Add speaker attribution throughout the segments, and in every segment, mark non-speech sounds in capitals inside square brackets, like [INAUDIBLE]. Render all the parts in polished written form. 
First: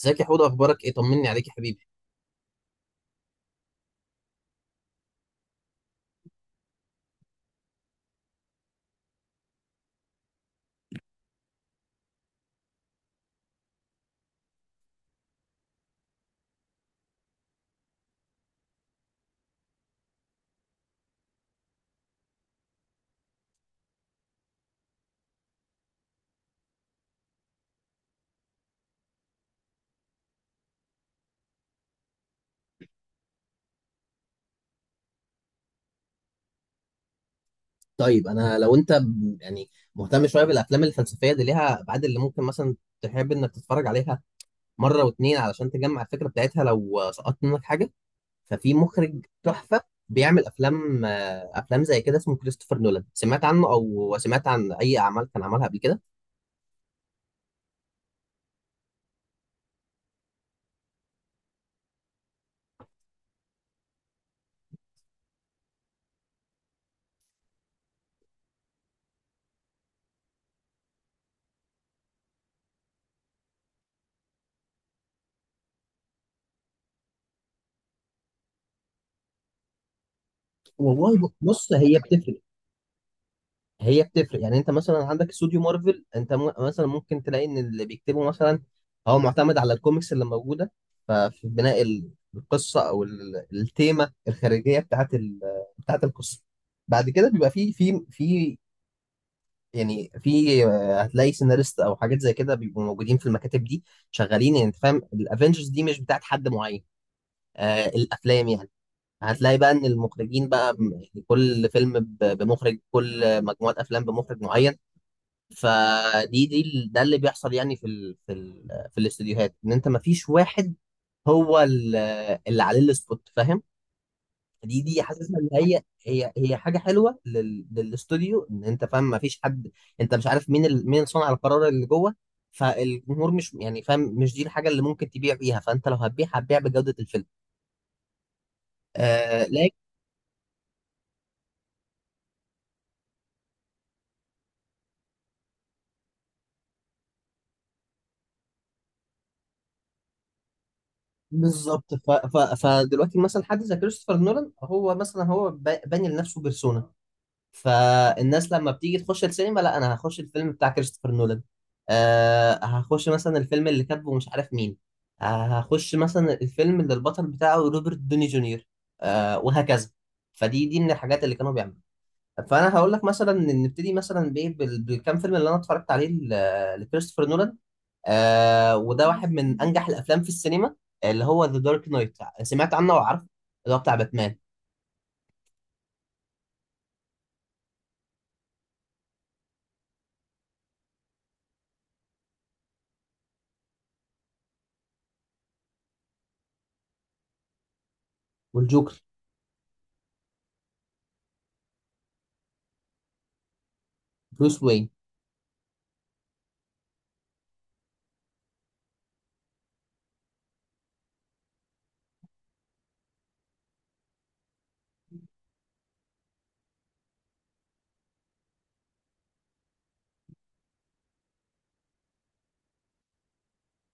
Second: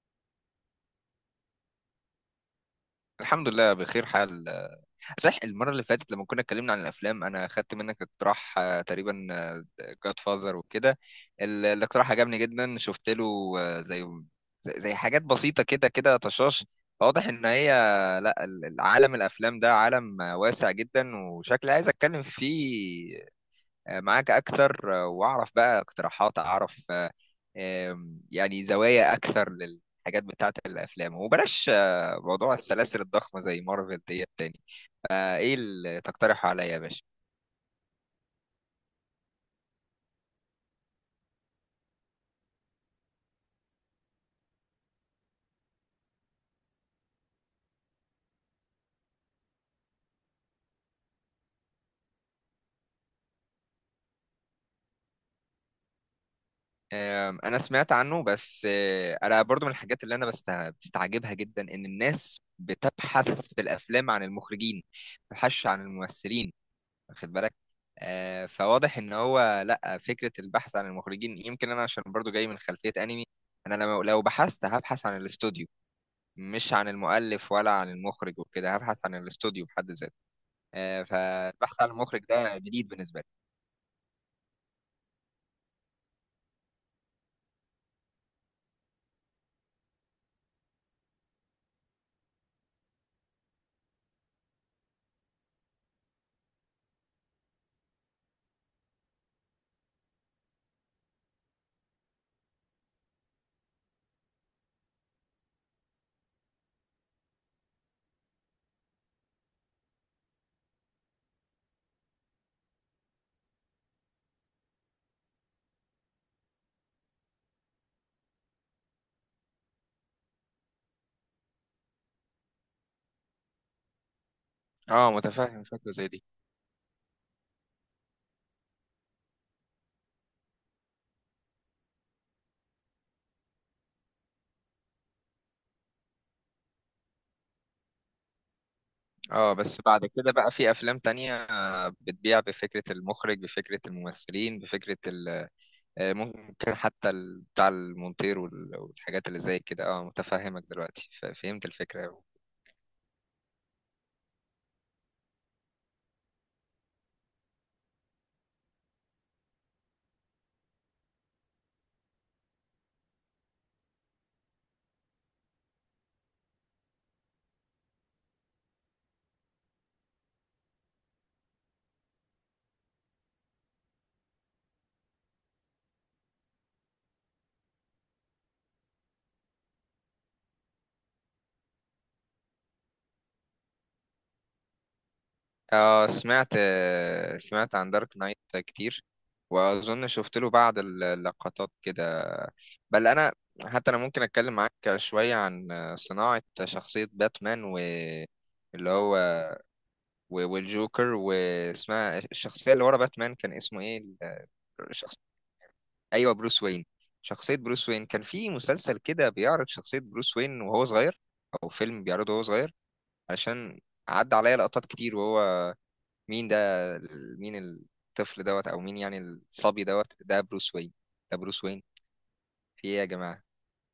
Speaker 1: ازيك يا حوده؟ اخبارك ايه؟ طمني عليك يا حبيبي.
Speaker 2: الحمد لله بخير حال. صح، المرة اللي فاتت لما كنا اتكلمنا عن الأفلام أنا خدت منك اقتراح، تقريبا جاد فازر وكده. الاقتراح عجبني جدا، شفت له آه، زي زي حاجات بسيطة كده كده طشاش. واضح إن هي لا، العالم الأفلام ده عالم واسع جدا، وشكلي عايز أتكلم فيه معاك أكتر، وأعرف بقى اقتراحات، أعرف يعني زوايا أكثر للحاجات بتاعة الأفلام، وبلاش موضوع السلاسل الضخمة زي مارفل ديت تاني. فإيه اللي تقترحه عليا يا باشا؟
Speaker 1: طيب انا لو انت يعني مهتم شويه بالافلام الفلسفيه، دي ليها ابعاد اللي ممكن مثلا تحب انك تتفرج عليها مره واتنين علشان تجمع الفكره بتاعتها لو سقطت منك حاجه. ففي مخرج تحفه بيعمل افلام، افلام زي كده، اسمه كريستوفر نولان. سمعت عنه او سمعت عن اي اعمال كان عملها قبل كده؟
Speaker 2: أنا سمعت عنه، بس أنا برضو من الحاجات اللي أنا بستعجبها جدا إن الناس بتبحث في الأفلام عن المخرجين، ما بتبحثش عن الممثلين، واخد بالك؟ فواضح ان هو، لا، فكره البحث عن المخرجين، يمكن انا عشان برضو جاي من خلفيه انمي، انا لو بحثت هبحث عن الاستوديو، مش عن المؤلف ولا عن المخرج وكده، هبحث عن الاستوديو بحد ذاته.
Speaker 1: والله بص،
Speaker 2: فالبحث عن
Speaker 1: هي
Speaker 2: المخرج
Speaker 1: بتفرق.
Speaker 2: ده جديد بالنسبه لي.
Speaker 1: هي بتفرق. يعني انت مثلا عندك استوديو مارفل، انت مثلا ممكن تلاقي ان اللي بيكتبه مثلا هو معتمد على الكوميكس اللي موجوده. ففي بناء القصه او التيمه الخارجيه بتاعت القصه. بعد كده بيبقى في يعني في، هتلاقي سيناريست او حاجات زي كده بيبقوا موجودين في المكاتب دي شغالين. يعني انت فاهم، الافنجرز دي مش بتاعت حد معين، آه الافلام يعني. هتلاقي بقى ان المخرجين بقى كل فيلم بمخرج، كل مجموعه افلام بمخرج معين. فدي ده اللي بيحصل يعني في الاستديوهات، ان انت ما فيش واحد هو اللي عليه السبوت، فاهم؟ دي
Speaker 2: اه،
Speaker 1: حاسسها ان
Speaker 2: متفاهم
Speaker 1: هي
Speaker 2: فكره زي دي.
Speaker 1: هي هي حاجه حلوه للاستوديو، ان انت فاهم ما فيش حد. انت مش عارف مين مين صانع القرار اللي جوه، فالجمهور مش يعني فاهم. مش دي الحاجه اللي ممكن تبيع بيها، فانت لو هتبيع هتبيع بجوده الفيلم. آه
Speaker 2: اه،
Speaker 1: لكن
Speaker 2: بس بعد كده بقى في افلام تانية بتبيع بفكره المخرج، بفكره الممثلين، بفكره ممكن حتى بتاع المونتير والحاجات اللي زي كده. اه، متفهمك دلوقتي، فهمت
Speaker 1: بالظبط،
Speaker 2: الفكره.
Speaker 1: فدلوقتي مثلا حد زي كريستوفر نولان هو مثلا هو باني لنفسه بيرسونا، فالناس لما بتيجي تخش السينما، لا انا هخش الفيلم بتاع كريستوفر نولان. أه هخش مثلا الفيلم اللي كاتبه مش عارف مين. أه هخش مثلا الفيلم اللي البطل بتاعه روبرت دوني جونيور. أه وهكذا. فدي من الحاجات اللي كانوا بيعملوا. فانا هقول لك مثلا إن نبتدي مثلا بايه، بالكام فيلم اللي انا اتفرجت عليه لكريستوفر نولان. أه، وده واحد من انجح الافلام في السينما، اللي هو ذا دارك نايت. سمعت عنه وعارفه؟ اللي هو بتاع باتمان
Speaker 2: اه، سمعت عن دارك نايت كتير، واظن شفت له بعض اللقطات كده. بل انا، حتى انا ممكن اتكلم معاك شويه عن صناعه شخصيه باتمان، و اللي
Speaker 1: والجوكر.
Speaker 2: هو، والجوكر. واسمها الشخصيه اللي ورا باتمان كان اسمه ايه،
Speaker 1: بروس وين.
Speaker 2: الشخص؟ ايوه، بروس وين. شخصيه بروس وين كان في مسلسل كده بيعرض شخصيه بروس وين وهو صغير، او فيلم بيعرضه وهو صغير. عشان عدى عليا لقطات كتير وهو... مين ده؟ مين الطفل دوت، او مين يعني الصبي دوت؟ ده بروس وين، ده بروس وين، في ايه يا جماعة؟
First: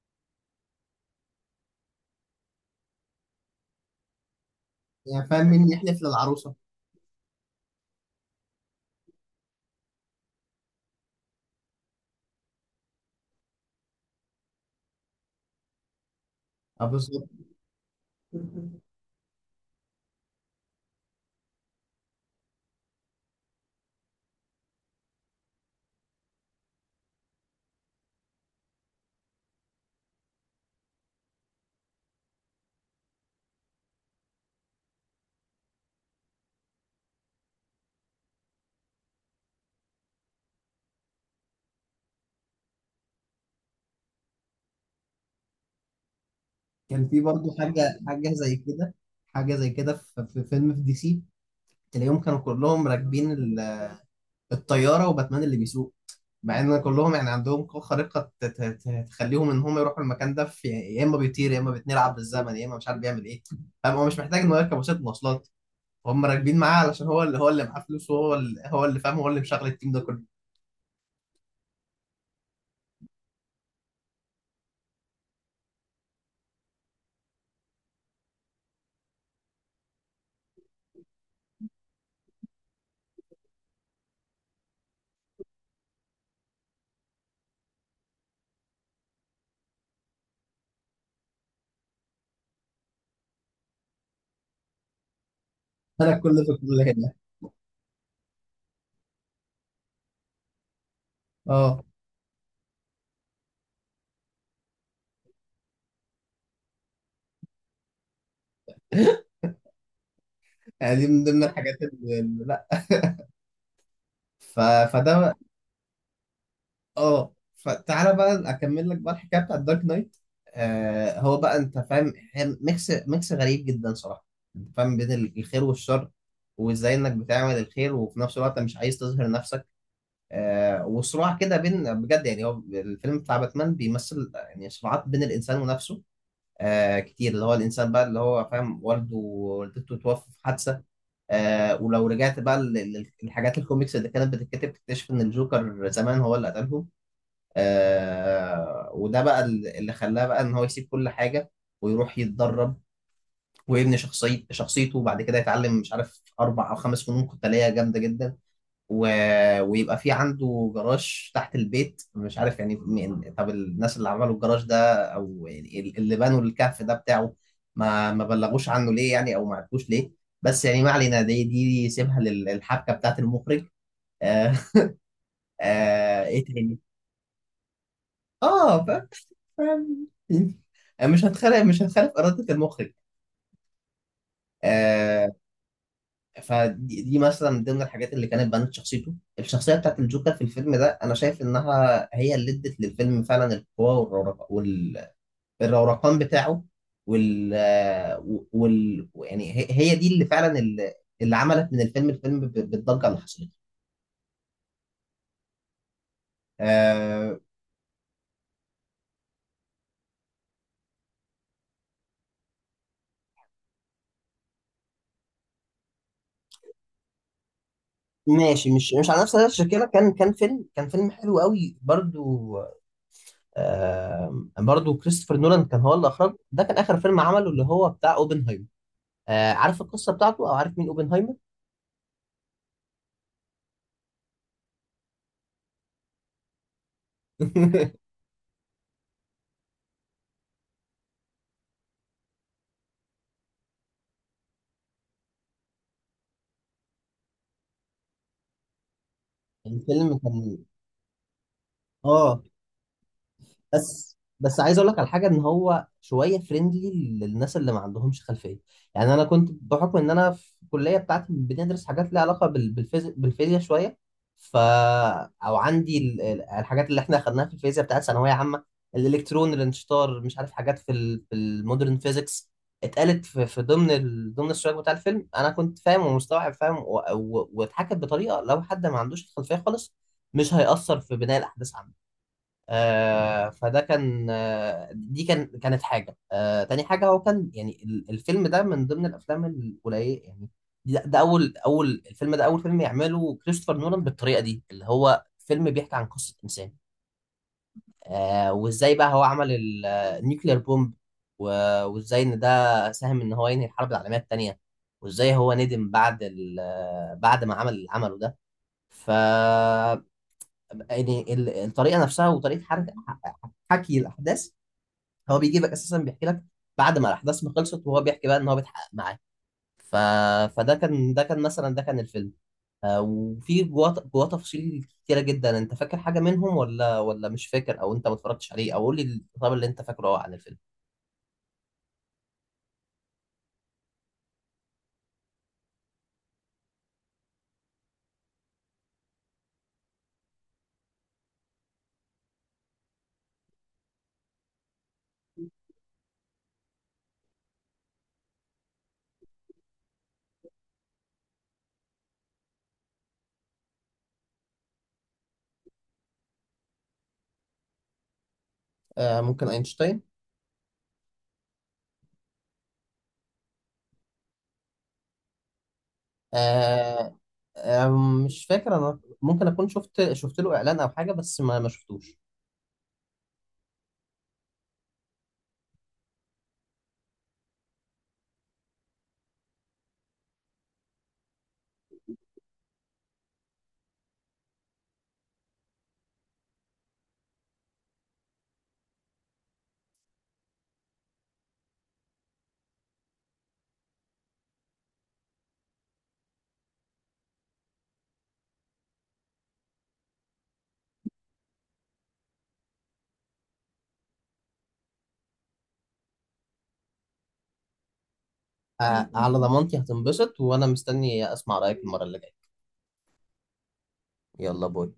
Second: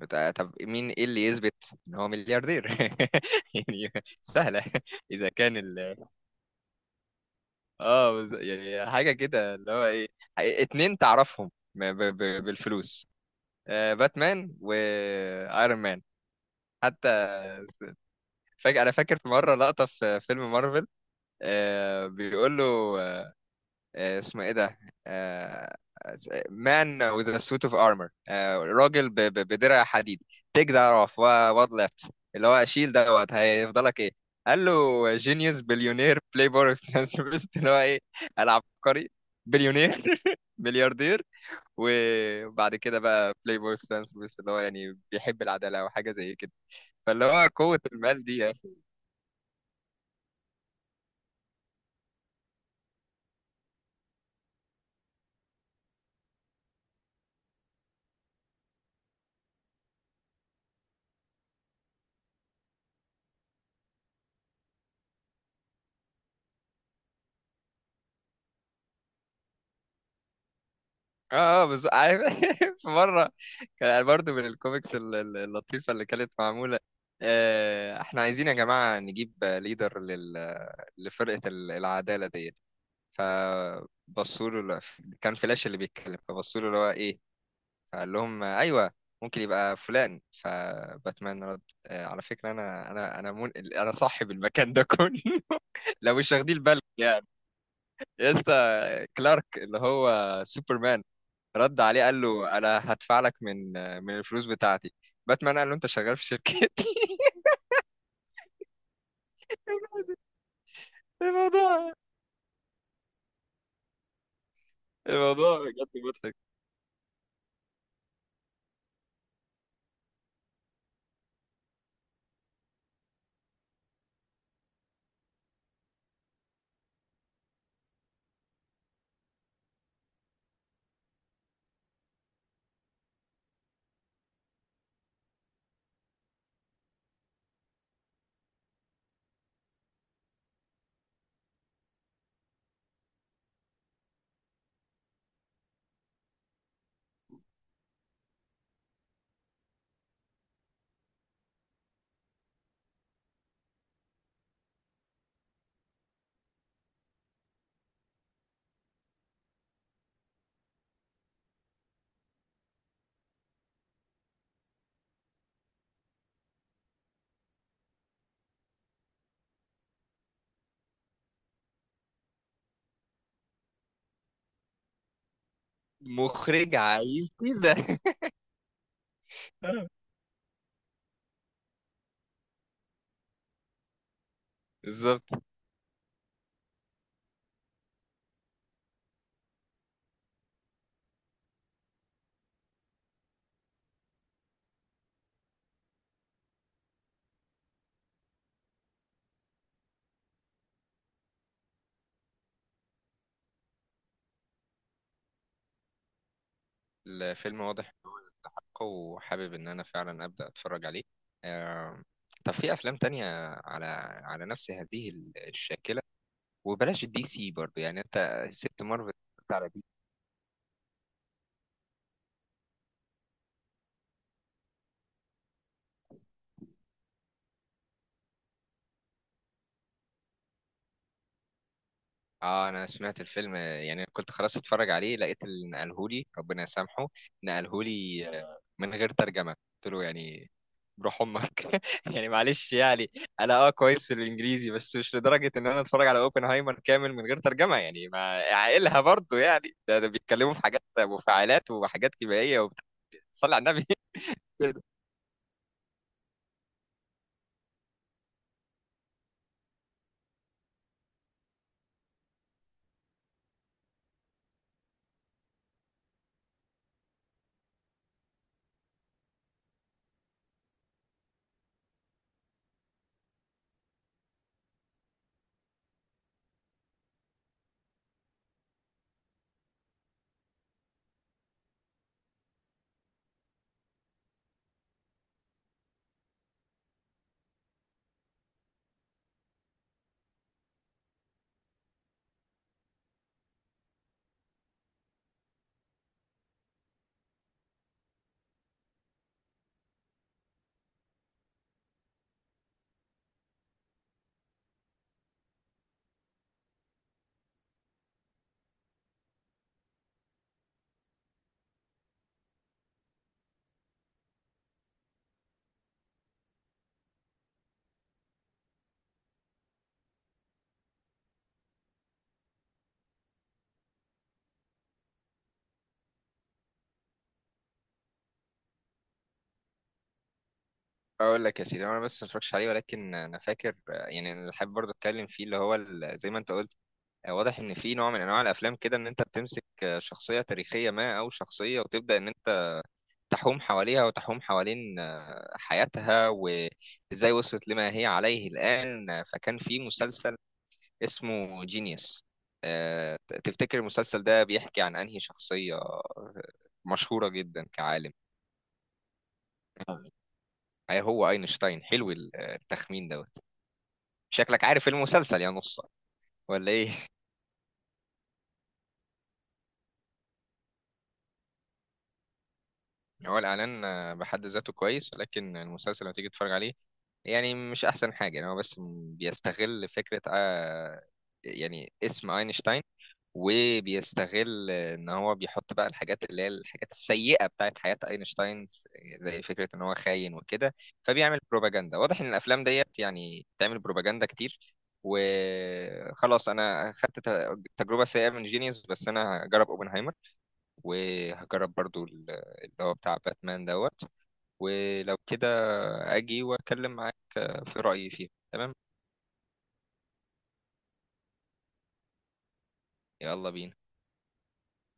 Speaker 2: طب مين، ايه اللي يثبت ان هو ملياردير؟ [LAUGHS] يعني سهلة.
Speaker 1: يعني
Speaker 2: اذا
Speaker 1: فاهم،
Speaker 2: كان
Speaker 1: مين
Speaker 2: ال...
Speaker 1: يحلف للعروسة.
Speaker 2: اه، يعني حاجة كده اللي هو ايه، اتنين تعرفهم بالفلوس، باتمان وايرون مان.
Speaker 1: اه
Speaker 2: حتى
Speaker 1: بالظبط.
Speaker 2: فاكر، انا فاكر في مره لقطه في فيلم مارفل، بيقول له اسمه ايه ده، آه، مان with a suit of armor، راجل بدرع حديد، take that off what left، اللي هو شيل دوت هيفضلك ايه؟ قال له جينيوس بليونير بلاي بوي philanthropist. [LAUGHS] اللي هو ايه، العبقري، بليونير [LAUGHS] ملياردير، وبعد كده بقى بلاي بوي philanthropist اللي هو يعني بيحب العداله او حاجه زي كده.
Speaker 1: كان في
Speaker 2: فاللي هو
Speaker 1: برضه
Speaker 2: قوه
Speaker 1: حاجة
Speaker 2: المال
Speaker 1: حاجة
Speaker 2: دي.
Speaker 1: زي كده، حاجة زي كده في، فيلم في دي سي، تلاقيهم كانوا كلهم راكبين الطيارة، وباتمان اللي بيسوق، مع ان كلهم يعني عندهم قوة خارقة تخليهم ان هم يروحوا المكان ده، في يا اما بيطير، يا اما بيتنقل عبر الزمن، يا اما مش عارف بيعمل ايه. فاهم، هو مش محتاج انه يركب وسيلة مواصلات، هم راكبين معاه علشان هو اللي معاه فلوس، وهو اللي فاهم، هو اللي مشغل التيم ده كله.
Speaker 2: اه بس عارف، [LAUGHS] في مره كان برضه من الكوميكس اللطيفه اللي كانت معموله، احنا عايزين يا جماعه نجيب ليدر لل... لفرقه العداله ديت. فبصوا له، كان فلاش اللي بيتكلم، فبصوا له اللي هو ايه، فقال لهم ايوه، ممكن يبقى فلان. فباتمان رد، على فكره انا انا صاحب المكان ده كله.
Speaker 1: [LAUGHS]
Speaker 2: [LAUGHS] لو
Speaker 1: انا
Speaker 2: مش
Speaker 1: كل ده
Speaker 2: واخدين
Speaker 1: كله
Speaker 2: بالك
Speaker 1: هنا.
Speaker 2: يعني. يسا كلارك اللي هو سوبرمان رد
Speaker 1: اه
Speaker 2: عليه قال له انا هدفع لك من الفلوس بتاعتي. باتمان قال له انت شغال في شركتي.
Speaker 1: [LAUGHS]
Speaker 2: [LAUGHS]
Speaker 1: يعني دي من ضمن الحاجات
Speaker 2: الموضوع
Speaker 1: لا. [LAUGHS] ف... فده.
Speaker 2: الموضوع بجد مضحك.
Speaker 1: اه فتعالى بقى اكمل لك بقى الحكايه بتاعت دارك نايت. آه هو بقى انت فاهم، هي ميكس غريب جدا صراحه. انت فاهم، بين الخير والشر، وازاي انك بتعمل الخير وفي نفس الوقت مش عايز تظهر نفسك. آه وصراع كده بين، بجد يعني هو الفيلم بتاع باتمان بيمثل يعني صراعات بين الانسان ونفسه، آه كتير. اللي هو الانسان بقى اللي هو فاهم والده ووالدته توفوا في حادثه. آه ولو رجعت بقى للحاجات الكوميكس اللي كانت بتتكتب، تكتشف ان الجوكر زمان هو اللي قتلهم. آه، وده بقى اللي خلاه بقى ان هو يسيب كل حاجه ويروح يتدرب ويبني شخصيته، وبعد كده يتعلم مش عارف اربع او خمس فنون قتاليه جامده جدا. و... ويبقى في عنده جراج تحت البيت. مش عارف يعني طب الناس اللي عملوا الجراج ده او يعني اللي بنوا الكهف ده بتاعه، ما بلغوش عنه ليه يعني، او ما عرفوش ليه. بس يعني ما علينا، دي سيبها للحبكه بتاعت المخرج. آه. آه ايه
Speaker 2: مخرج
Speaker 1: تاني؟
Speaker 2: عايز كده.
Speaker 1: اه بس فاهم.
Speaker 2: [LAUGHS]
Speaker 1: مش هتخالف إرادة المخرج.
Speaker 2: بالظبط.
Speaker 1: آه. فدي مثلا من ضمن الحاجات اللي كانت بنت شخصيته، الشخصية بتاعت الجوكر في الفيلم ده، أنا شايف إنها اللي ادت للفيلم فعلا القوة، والروقان بتاعه، وال آه، وال يعني هي دي اللي فعلا اللي عملت من الفيلم الفيلم بالضجة اللي حصلت. آه.
Speaker 2: الفيلم واضح إن هو حق، وحابب ان انا فعلا ابدا اتفرج عليه. آه، طب في افلام تانية على على نفس هذه الشاكلة، وبلاش الدي سي برضو يعني، انت
Speaker 1: ماشي،
Speaker 2: سبت
Speaker 1: مش
Speaker 2: مارفل.
Speaker 1: على نفس الشكل
Speaker 2: على
Speaker 1: كده. كان فيلم حلو قوي برضو. برضو كريستوفر نولان كان هو اللي اخرجه، ده كان اخر فيلم عمله، اللي هو بتاع اوبنهايمر. آه، عارف القصه بتاعته او عارف مين اوبنهايمر؟
Speaker 2: اه، انا سمعت الفيلم، يعني كنت خلاص اتفرج عليه لقيت اللي نقلهولي ربنا يسامحه،
Speaker 1: [LAUGHS]
Speaker 2: نقلهولي من غير ترجمة. قلت له يعني بروح امك. [LAUGHS] يعني معلش يعني انا، اه، كويس في الانجليزي، بس مش لدرجة ان انا اتفرج على اوبنهايمر كامل من غير ترجمة يعني، ما عقلها برضه يعني، ده
Speaker 1: الفيلم
Speaker 2: بيتكلموا
Speaker 1: كان،
Speaker 2: في حاجات مفاعلات وحاجات
Speaker 1: اه
Speaker 2: كيميائية وبتاع. صلي على النبي.
Speaker 1: بس،
Speaker 2: [LAUGHS]
Speaker 1: عايز
Speaker 2: كده.
Speaker 1: اقول لك على حاجه، ان هو شويه فريندلي للناس اللي ما عندهمش خلفيه. يعني انا كنت بحكم ان انا في الكليه بتاعتي بندرس حاجات ليها علاقه بالفيزياء، بالفيزياء شويه. ف او عندي الحاجات اللي احنا اخدناها في الفيزياء بتاعت ثانويه عامه، الالكترون، الانشطار، مش عارف حاجات في في المودرن فيزيكس. اتقالت في، في ضمن ضمن السياق بتاع الفيلم، انا كنت فاهم ومستوعب، فاهم واتحكت بطريقه لو حد ما عندوش الخلفيه خالص، مش هيأثر في بناء الاحداث. آه فده كان، آه دي كان كانت حاجة. آه تاني حاجة، هو كان يعني الفيلم ده من ضمن الأفلام القليلة يعني، ده, ده أول أول الفيلم ده أول فيلم يعمله كريستوفر نولان بالطريقة دي، اللي هو فيلم بيحكي عن قصة إنسان. آه وإزاي بقى هو عمل النيوكلير بومب، وإزاي إن ده ساهم إن هو ينهي الحرب العالمية التانية، وإزاي هو ندم بعد بعد ما عمل اللي عمله ده. ف يعني الطريقه نفسها، وطريقه حكي الاحداث، هو بيجيبك اساسا بيحكي لك بعد ما الاحداث ما خلصت، وهو بيحكي بقى ان هو بيتحقق معاه. ف... فده كان، ده كان مثلا، ده كان الفيلم. آه، وفي جواه، تفاصيل كتيره جدا. انت فاكر حاجه منهم ولا مش فاكر، او انت ما اتفرجتش عليه، او قول لي الخطاب اللي انت فاكره عن الفيلم.
Speaker 2: اقول لك يا سيدي، انا بس ما اتفرجتش عليه، ولكن انا فاكر، يعني اللي حابب برضه اتكلم فيه، اللي هو زي ما انت قلت، واضح ان في نوع من انواع الافلام كده ان انت بتمسك شخصيه تاريخيه ما، او شخصيه، وتبدا ان انت تحوم حواليها وتحوم حوالين حياتها، وازاي وصلت لما هي عليه الان. فكان في مسلسل اسمه جينيوس. تفتكر المسلسل ده بيحكي عن انهي شخصيه مشهوره جدا كعالم؟
Speaker 1: آه، ممكن اينشتاين.
Speaker 2: هي هو اينشتاين، حلو التخمين دوت. شكلك عارف المسلسل يا نصة ولا ايه؟
Speaker 1: آه. آه، مش فاكر. انا ممكن اكون شفت، له اعلان او حاجه، بس ما شفتوش.
Speaker 2: هو الإعلان بحد ذاته كويس، لكن المسلسل لما تيجي تتفرج عليه يعني مش أحسن حاجة. يعني هو بس بيستغل فكرة، يعني اسم أينشتاين، وبيستغل إن هو بيحط بقى الحاجات اللي هي الحاجات السيئة بتاعت حياة أينشتاين، زي فكرة إن هو خاين وكده. فبيعمل بروباجندا. واضح إن الأفلام ديت يعني بتعمل بروباجندا كتير. وخلاص أنا خدت تجربة سيئة من جينيوس، بس أنا هجرب أوبنهايمر، وهجرب برضو اللي هو بتاع باتمان دوت. ولو كده اجي واتكلم معاك في رأيي فيه. تمام.
Speaker 1: آه، على ضمانتي هتنبسط، وانا مستني اسمع رايك المره اللي جايه.
Speaker 2: يلا بينا.
Speaker 1: يلا باي.